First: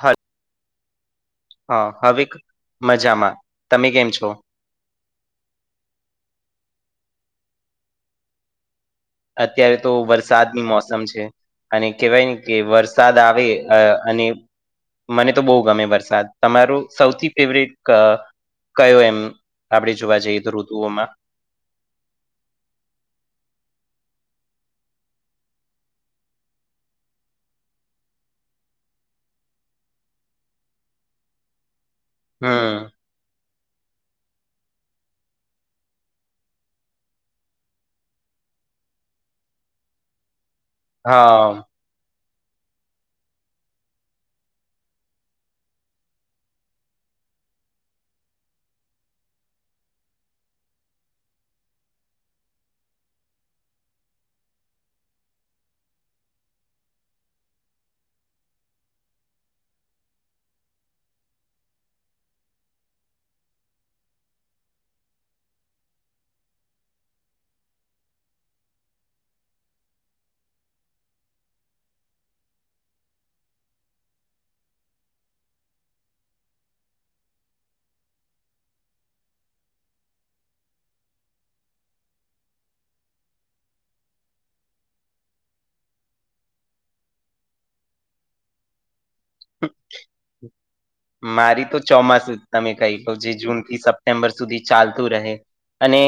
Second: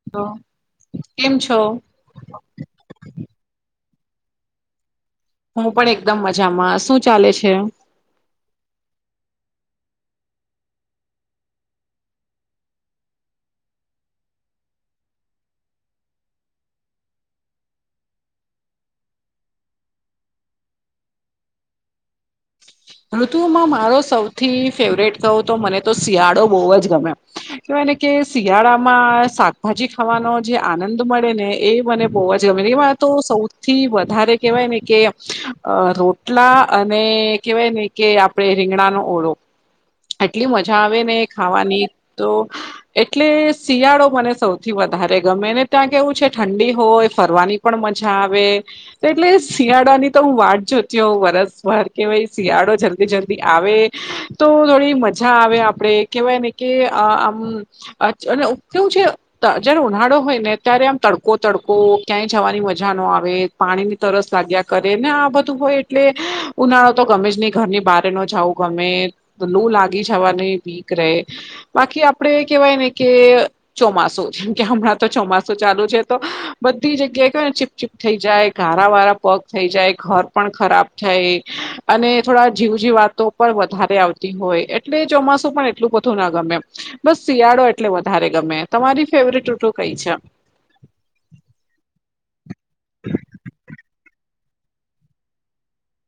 હ કેમ છો? હા હવે મજામાં તમે કેમ છો હું પણ એકદમ મજામાં શું ચાલે છે અત્યારે તો વરસાદની મોસમ છે અને કેહેવાય ને કે વરસાદ આવે અને મને તો બહુ ગમે વરસાદ તમારો સૌથી ફેવરેટ કયો એમ આપણેે જોવા જઈએ ઋતુઓમાં ઋતુમાં મારો સૌથી ફેવરેટ કહું તો મને તો શિયાળો બહુ જ ગમ કેવાય ને કે શિયાળામાં શાકભાજી ખાવાનો જે આનંદ મળે ને એ મને પોવા જ હમ કેમે તો સૌથી વધારે કેહેવાય ને કે રોટલા અને કેહેવાય ને કે આપડે રીંગડાનોો ઓળો એટલી મજા આવે ને હા ખાવાની તો એટલે શિયાળો મને સૌથી વધારે ગમે ને ત્યાં કેવું છે ઠંડી હોય ફરવાની પણ મજા આવે તો એટલે શિયાળા ની તો હું વાત જોતી હોઉં વરસભર કે ભ શિયાળો જલ્દી જલ્દી આવે તો થોડી મજા આવે આપડે કેહેવાય ને કે આમ અછ અને કેવું છે જયારે ઉનાળો હોય ને ત્યારે આમ તડકો તડકો ક્યાંય જવાની મજા ન આવે પાણી ની તરસ લાગ્યા કરે ને આ બધું હોય એટલે ઉનાળા તો ગમે જ નહી ઘરની બારે ન જાાવં ગમે લૂ લાગી જવા ની બીક રે બાકી આપડે કેહેવાય ને કે ચોમાસું છેમ કે હમણાં તો ચોમાસું ચાલુ છે તો બધી જગ્યાએય ને ચૂપ થઈ જાય ઘારા વારા પગ થઈ જાય ઘર પણ ખરાબ થાય અને થોડા જીવ જી વાતો પણ વધારે આવતી હોય એટલે ચોમાસું પણ એટલું બધું ના ગમે બસ શિયાળો એટલે વધારે ગમે તમારી ફેવરેટ રૂટો કઈ છે મારી તો ચોમાસું જ તમે કહી લો જે જૂન થી સપ સેમ્બર સુધી ચાલતું રહે અને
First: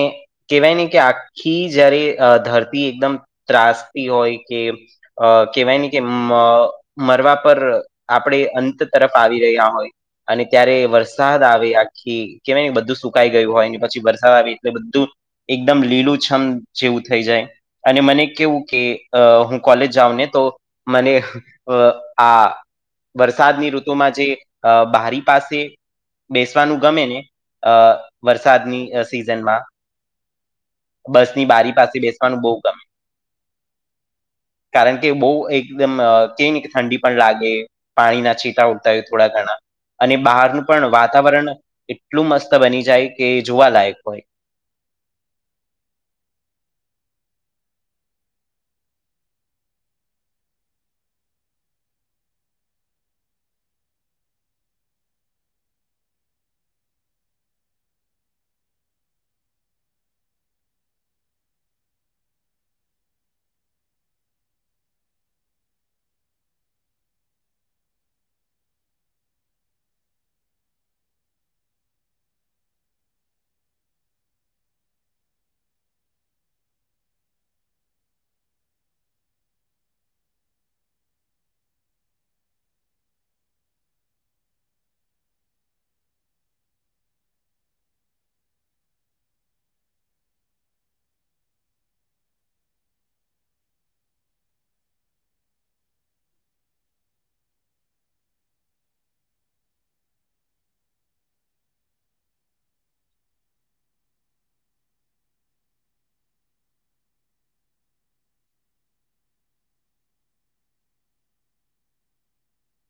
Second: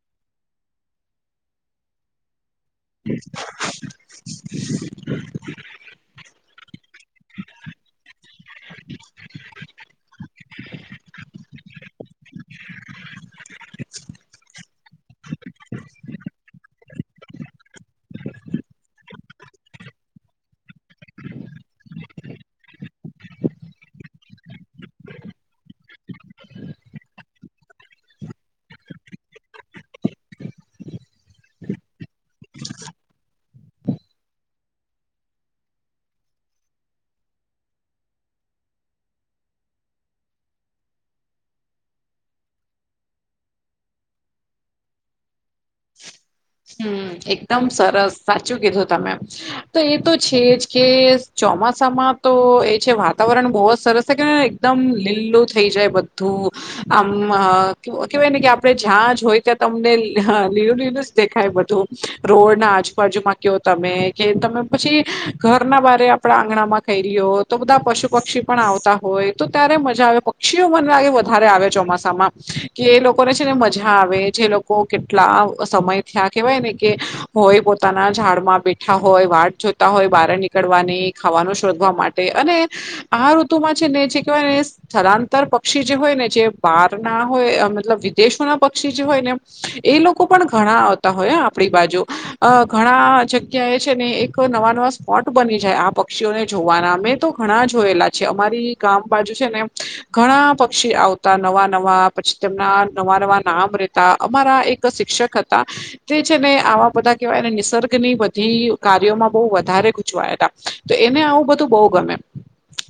કહેવાય ને કે આખી જયારે ધરતી એકદમ ત્રાસતી હોય કે કેહેવાય ને કે મરવા પર આપડે અંત તરફ આવી રહ્યા હોય અને ત્યારે વરસાદ આવે આખી કેવાય ને બધું સુકાઈ ગયું હોય પછી વરસાદ આવે એટલે બધું એકદમ લીલું છમ જેવું થઈ જાય અને મને કેવું કે હું કોલેજ જાઉં ને તો મને અ આ વરસાદની ઋતુમાં જે બારી પાસે બેસવાનું ગમે ને અ વરસાદની સિઝનમાં બસ ની બારી પાસે બેસવાનું બહુ ગમે કારણ કે બહ એકદમ ક ન કે ઠંડી પણ લાગે પાણી ના છીટા ઉડતાય્યું થોડા ઘણા અને બહારનું પણ વાતાવરણ એટલું મસ્ત બની જાય કે જોવાલાયક હોય હમ્મ એકદમ સરસ સાચું કીધું તમે તો એ તો છે જ કે ચોમાસામાં તો એ છે વાતાવરણ બહુ જ સરસ છે કે એકદમ લીલું થઈ જાય બધું આમ કેવાય ને કે આપડે જ્યાં જ હોય ત્યાં તમને લ દેખાય બધું રોડ ના આજુબાજુમાં કયો તમે કે તમે પછી ઘરના બરે આપડા આંગણામાં ખ [unintelligible] રહ હો તો બધા પશુ પક્ષી પણ આવતા હોય તો ત્યારે મજા આવે. પક્ષી મને લાગે વધારે આવે ચોમાસામાં કે એ લોકોને છે ને મજા આવે જે કેટલા સમય કેવાય ને કે હોય પોતાના ઝાડમાં બેઠા હોય વાટ જોતા હોય બાર ની પકડવાની ખાવાનું શોધવા માટે અને આ ઋતુમાં છે ને જે કવાય ને સ્થળાંતર પક્ષી જે હોય ને જે બહાર ના હોય મતલબ વિદેશોના પક્ષી જે હોય ને એ લોકો પણ ઘણા હોય આપણી બાજુ ઘણા જગ્યા એ છે ને એક નવા નવા સ્ટ [unintelligible] બની જાય આ પક્ષીઓને જોવાના અમે તો ઘણા જોયેલા છે. અમારી ગામ બાજુ છે ને ઘણા પક્ષી આવતા નવા નવા પછી તેમના નવા નવા નામ રેતા અમારા એક શિક્ષક હતા તા તે છે ને આવા બધા કેવાયને નિસર્ગની બધી કાર્યોમાં બહુ વધારે ગૂચવાયા હતા. તો એને આવું બધું બહુ ગમે.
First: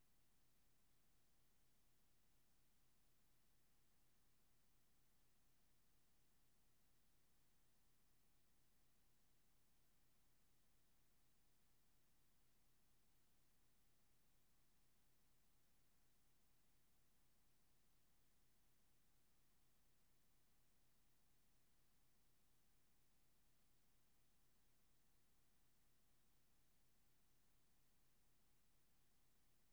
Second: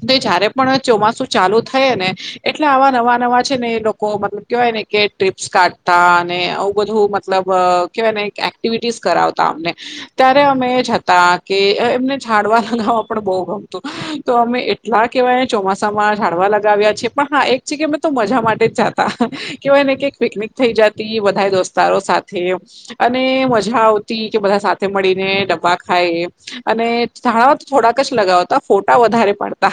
તો જયારે પણ ચોમાસુ ચાલુ થય ને એટલે આવા નવા નવા છે ને એ લોકો મતલબ કહેવાય ને કે ટ્રીપ્સ કાઢતા અને આવું બધું મતલબ કેવાય એક્ટિવિટીસ કરાવતા અમને ત્યારે અમે એ જ હતા કે એમને જાાડવા લગાવવા પણ બહુ ગમતું તો અમે એટલા કહેવાય ચોમાસામાં ઝાડવા લગાવ્યા છે પણ હા એક છે કે મેં તો મજા માટે જ જાતા. કેવાયને કક પિકનિક થઇ જતી બધા દોસ્તારો સાથે અને મજા આવતી કે બધા સાથે મળીને ડબ્બા ખાય અને ધાણા થોડાક જ લગાવતા ફોટા વધારે પાડતા.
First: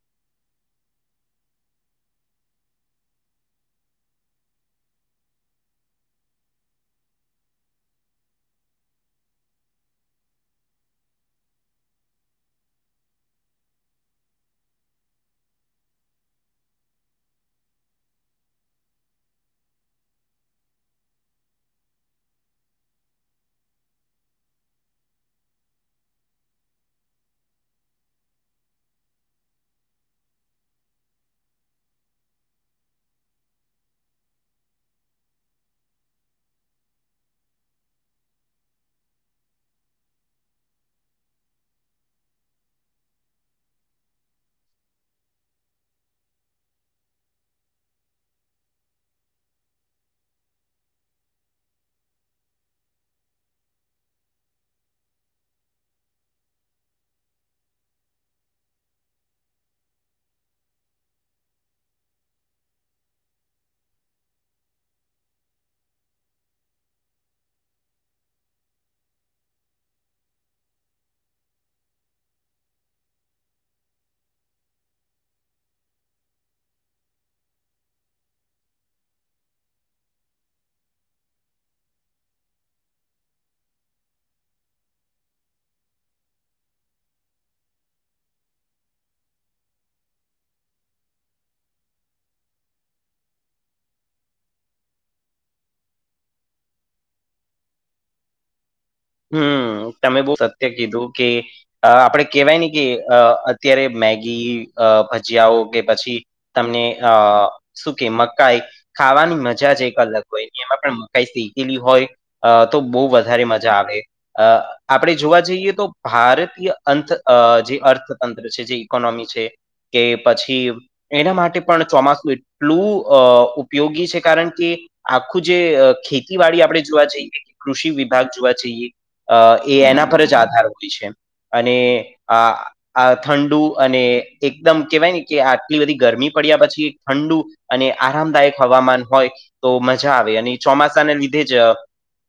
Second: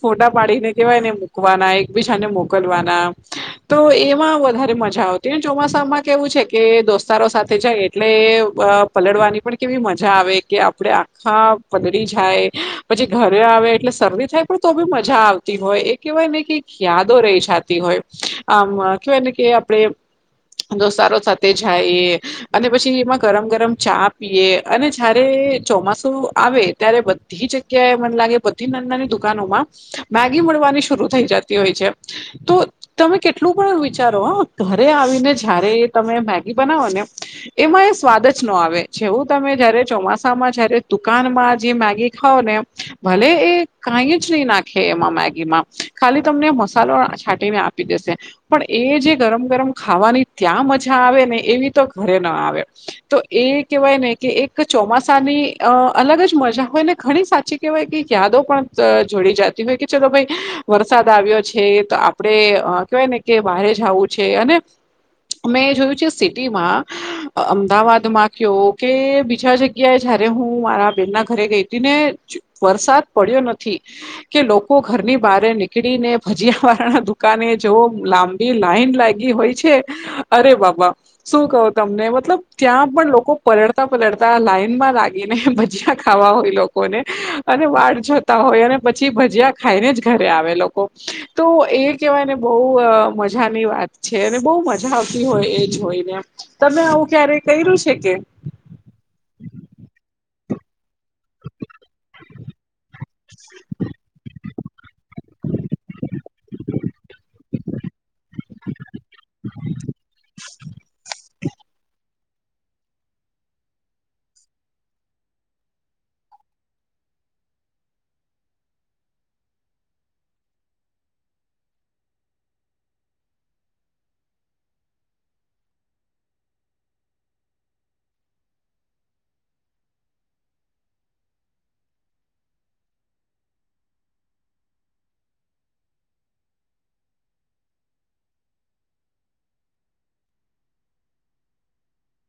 ફોટા પાડીને કેવાયને મૂકવાના એકબીજાને મોકલવાના તો એમાં વધારે મજા આવતી ને ચોમાસામાં કેવું છે કે દોસ્તારો સાથે જાય એટલે પલડવાની પણ કેવી મજા આવે કે આપડે આખા પદડી જાય પછી ઘરે આવે એટલે શરદી થાય પણ તો બી મજા આવતી હોય એ કેહેવાય ને કે યાદો રહી જતી હોય આમ કવાયને કે આપડે દોસ્તારો સાથે તે જાય અને પછી એમાં ગરમ ગરમ ચા પીએ અને જયારે ચોમાસું આવે ત્યારે બધી જગ્યાએ મને લાગે બધી નાની નાની દુકાનો મેગી મળવાની શરૂ થઈ જતી હોય છે. તો તમે કેટલું પણ વિચારો હ ઘરે આવીને જયારે ઈ તમને મેગી બનાવો ને એમાં એ સ્વાદ જ ન આવે છેવું તમે જયારે ચોમાસામાં જયારે દુકાનમાં જે મેગી ખાવઓ ને ભલે એ કઈ જ નહી નાખે એમાં મેગી માં ખાલી તમને મસાલો છાંટીને આપી દેશે પણ એ જે ગરમ ગરમ ખાવાની ત્યાં મજા મજા આવે ને એવી તો ઘરે ના આવે. તો એ કેવાય ને કે એક ચોમાસાની અ અલગ જ મજા હોય ને ઘણી સાચી કેવાય કે યાદો પણ જોડી જાતી હોય કે ચલો ભાઈ વરસાદ આવ્યો છે આપણે આપડે કહેવાય ને કે બહારે જવું છે અને મેં જોયું છે સિટીમાં અમદાવાદમાં કયો કે બીજા જગ્યાએ જયારે હું મારા બેન ના ઘરે ગઈ હતી ને વરસાદ પડ્યો નથી. કે લોકો ઘરની બહાર નીકળી ને ભજીયા વાળા ના દુકાને જોવો લાં એ લાઈન લાગી હોય છે અરે બાબા. શું કહો તમને મતલબ ત્યાં પણ લોકો પરલળતા પલળતા લાઈન માં લાગીને ભજીયા ખાવા હોય લોકોને અને વાટ જોતા હોય અને પછી ભજીયા ખાઈને જ ઘરે આવે લોકો. તો એ કેહેવાય ને બહુ મજાની વાત છે અને બહુ મજા આવતી હોય એજ હોયને તમે આવું ક્યારે કર્યું છે કે? હમ્મ તમે બઉ સત્ય કીધું. કે આપણેે અ કેહેવાય ને કે અત્યારે મેગી અ ભજીયાઓ કે પછી તમને અ શું કે મગ કાઈ ખાવાની મજા જ એક અલગ હોય એમાં પણ મકાઈ શેકેલી હોય. આ તો બો વધારે મજા આવે અ. આપણે જોવા જઈએ તો ભારતીય અથ જે અર્થતંત્ર છે જે ઈકોનોમી છે કે પછી એના માટે પણ ચોમાસું એટલું અ ઉપયોગી છે કારણ કે આખું જે ખેતીવાડી આપણે જોવા જઈએ કે કૃષિ વિભાગ જોવા અ એના પર જ આધાર હોય છે અને આ આ ઠંડુ અને એકદમ કેવાય ને કે આટલી બધી ગરમી પડ્યા પછી ઠંડુ અને આરામદાયક હવામાન હોય તો મજા આવે અને ચોમાસાને લીધે જ અ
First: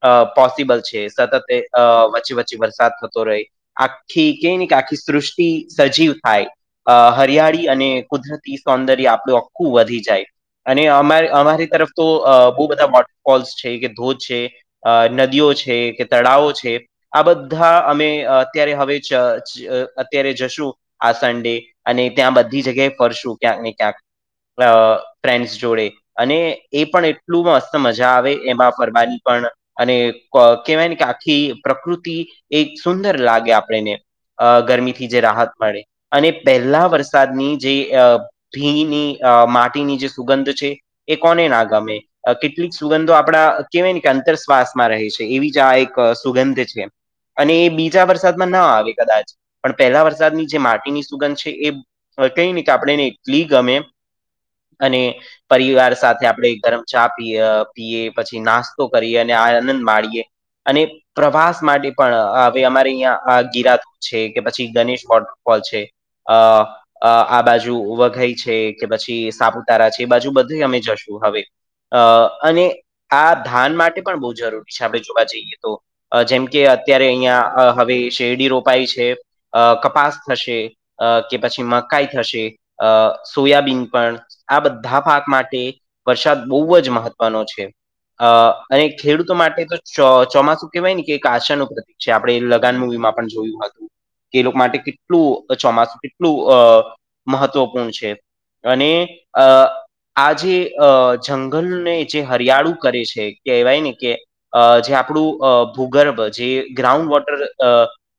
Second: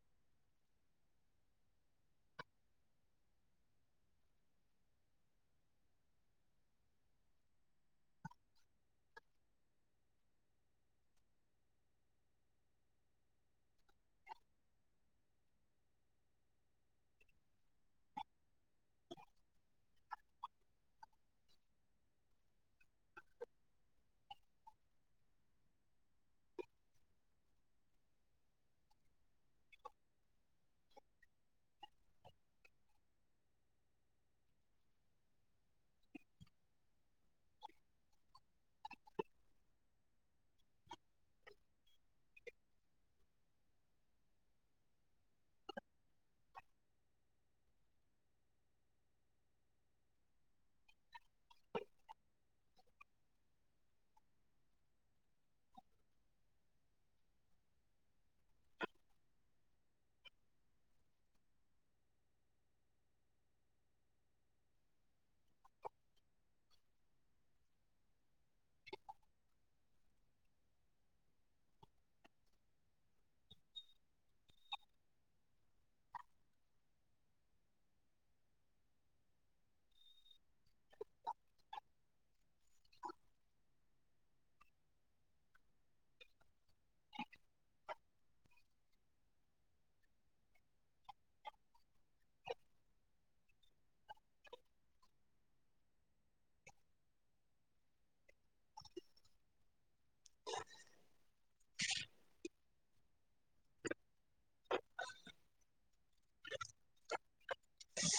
અ પોસિબલ છે સતત અ વચ્ચે વચ્ચે વરસાદ થતો રેય. આખી કેય ને કે આખી સૃષ્ટિ સજીવ થાય. અ હરિયાળી અને કુદરતી સૌંદર્ય આપણું આખું વધી જાય. અને અમા અમારી તરફ તો અ બો બધા વોટરફોલ્સ છે કે ધોધ છે. અ નદીઓ છે કે તળાવો છે આ બધા અમે અત્યારે હવે જ અ અત્યારે જશું આ સન્ડે અને ત્યાં બધી જગ્યાએ ફરશું ક્યાંક ને ક્યાંક. અ ફ્રેન્ડ્સ જોડે. અને એ પણ એટલું મસ્ત મજા આવે એમાં ફરવાની પણ અને અ કેવાય ને કે કે આખી પ્રકૃતિ એક સુંદર લાગે આપણને અ ગરમીથી જે રાહત મળે અને પહેલા વરસાદની જે અ ભીની માટીની જે સુગંધ છે એ કોને ના ગમે. અ કેટલીક સુગંધો આપણા કેહેવાય ને કે અંતર શ્વાસમાં રહે છે એવી જ આ એક સુગંધ છે. અને એ બીજા વરસાદમાં ન આવે કદાચ પણ પહેલા વરસાદની જે માટીની સુગંધ છે એ કઈ ની તો આપણે ને એટલી ગમે અને પરિવાર સાથે આપણે ગરમ ચા પીએ પીએ પછી નાસ્તો કરીએ અને આ આનંદ માડી એ અને પ્રવાસ માટે પણ હવે અમારે અહીં યા ગિરા ધોધ છે કે પછી ગણેશ ધોધ કોલ છે અ અ આ બાજુ વઘઈ છે કે પછી સાપુતારા છે એ બાજુ બધે અમે જશું હવે અ અને આ ધાન માટે પણ બો જરૂરી છે આપણે જોવા જઈએ. તો જેમ કે અત્યારે અહિયાં હવે શેરડી રોપાઈ છે. અ કપાસ થશે કે અ પછી મકાઈ થશે અ સોયાબીન પણ આ બધા પાક માટે વરસાદ બોવ જ મહત્વનો છે. અ અને ખેડૂતો માટે તો ચા ચોમાસું કહેવાય ને કે એક આશાનું પ્રતિક છે આપણેે લગાન મુવી માં પણ જોયું હતું. કે એ લોકો માટે કેટલું ચોમાસું કેટલું અ મહત્વપૂર્ણ છે. અને અ આ જે અ જંગલને જે હરિયાળું કરે છે કહેવાય ને કે અ જે આપ આપણું અ ભૂગર્ભ જે ગ્રાઉન્ડ વોટર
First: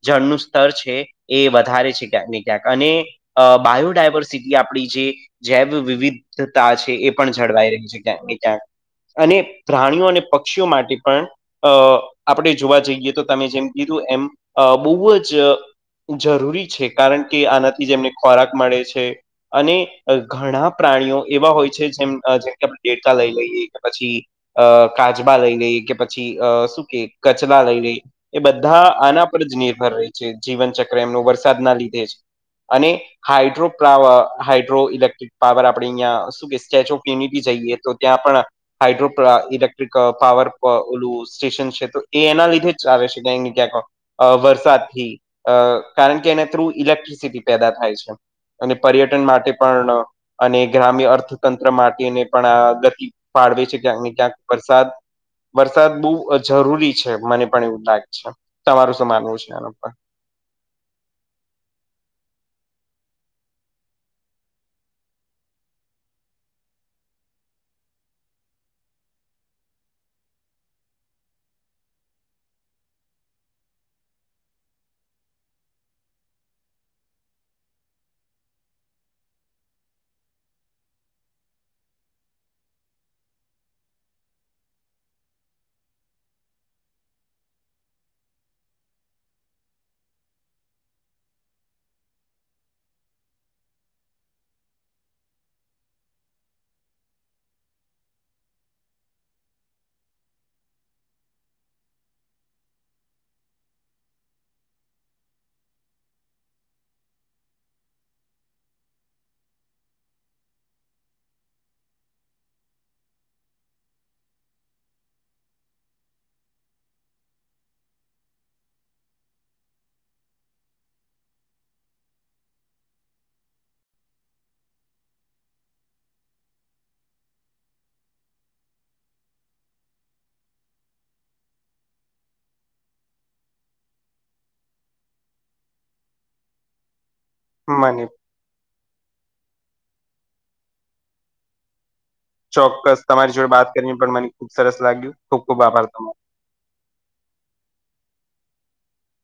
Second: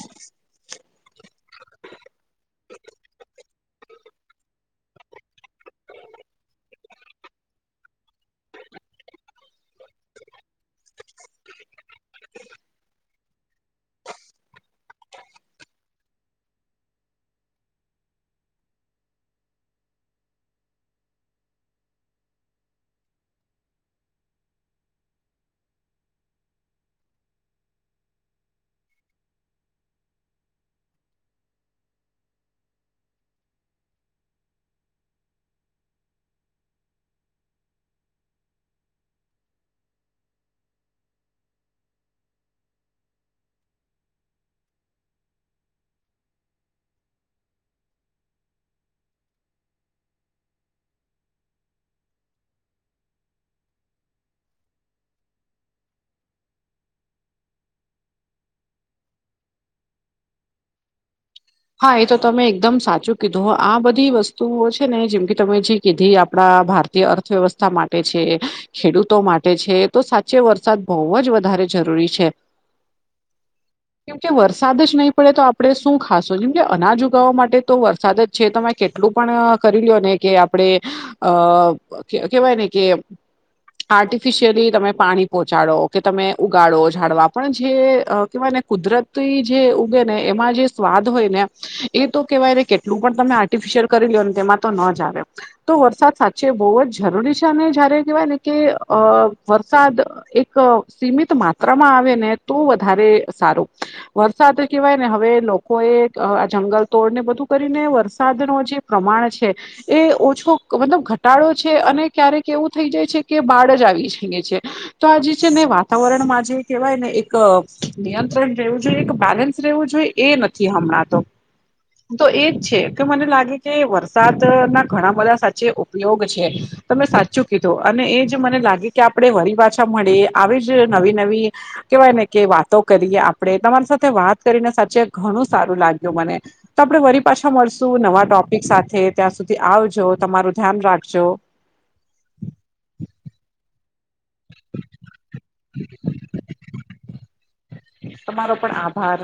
જળનું સ્તર છે. એ વધારે છે ક્યાંક ને ક્યાંક અને આ બાયોડાયવર્સિટી આપણી જે જેવ વિવિધતા છે એ પણ જળવાઈ રહી છે ક્યાંક ને ક્યાંક અને પ્રાણીઓ અને પક્ષીઓ માટે પણ અ આપણે જોવા જઈએ તો તમે જેમ કીધું એમ અ બોવ જ જરૂરી છે કારણ કે આનાથી જ એમને ખોરાક મળે છે. અને ઘણા પ્રાણીઓ એવા હોય છે જેમ જેમકે આપણે દેડકા લઈ લઈએ કે પછી અ કાચબા લઈ એ કે પછી અ શું કે કચલા લઈએ એ બધા આના પર જ નિર્ભર રહે છે જીવનચક્ર એમનો વરસાદના લીધે જ અને હાઇડ્રોપ્લાવર હાઇડ્રો ઇલેક્ટ્રિક પાવર આપડે અહિયાં શું કે સ્ટેચ્યુ ઓફ યુનિટી જઈએ તો ત્યાં પણ હાઇડ્રોપ અ લેક્ટ્રિક પાવર અ ઓલું સ્ટેશન છે તો એ એના લીધે જ આવે છે ક્યાને ક્યાંક. અ વરસાદથી અ કારણ કે એના થ્રુ ઇલેક્ટ્રિસિટી પેદા થાય છે. અને પર્યટન માટે પણ અને ગ્રામ્ય અર્થતંત્ર માટેને પણ આ ગતિ ફાળવે છે ક્યાંક ને ક્યાંક વરસાદ. વરસાદ બો જરૂરી છે મને પણ એવું લાગે છે. તમારું શું માનવું છે એના પર હા એ તો તમે એકદમ સાચું કીધું. આ બધી વસ્તુઓ છે ને જેમ કે તમે જે કીધી આપણા ભારતી જે અર્થવ્યવસ્થા માટે છે. ખેડૂતો માટે છે, તો સાચે વરસાદ બોવ જ વધારે જરૂરી છે. કેમકે વરસાદ જ નહીં પડે તો આપડે શું ખાસ કે અનાજ ઉગાવા માટે તો વરસાદ જ છે, તમે કેટલું પણ કરી લોયો ને કે આપડે અ કેવાય ને કે આર્ટિફિશિયલી તમે પાણી પહોંચાડો કે તમે ઉગાડો ઝાડવા પણ જે અ કહેવાય ને કુદરતી જે ઉગે ને એમાં જે સ્વાદ દ હોયને એ તો કેવાય કેટલું પણ તમે આર્ટિફિશિયલ કરી લયો ને તેમાં તો ન જ આવે તો વરસાદ સાચે બોવ જ જરૂરી છે, અને જયારે કહેવાય ને કે અ વરસાદ એક સીમિત માત્રામાં આવે ને તો વધારે સારું વરસાદ કેવાય ને હવે લો કો એ અ આ જંગલ તોડને બધું કરીને વરસાદ નો જે પ્રમાણ છે. એ ઓછો મતલબ ઘટાડો છે, અને ક્યારેક એવું થઈ જાય છે, કે બાળ જ આવી જઈએ છે. તો આ જે છે, ને વાતાવરણમાં જે કહેવાય ને એક નિયંત્રણ રહેવું જોઈએ એક બેલે સ રહેવું જોઈ એ નથી હમણાં તો તો એજ છે, કે મને લાગે કે વરસાદના ઘણા બધા સાચે ઉપયોગ છે. તમે સાચું કીધું અને એ જ મને લાગે કે આપણે વરી પાછા મળે આવી જ નવી નવી કેવાય ને કે વાતો કરીએ આપણે તમારી સાથે વાત કરીને સાચે ઘણું સારું લાગ્યું મને તો આપણે વરી પાછા મળશું મને નવા ટોપિક સાથે ત્યાં સુધી આવજો તમારું ધ્યાન રાખજો ચોક્કસ તમારી જોડે વાત કરીને પણ મને ખુબ સરસ લાગ્યું ખુબ ખુબ આભાર તમારો તમારો પણ આભાર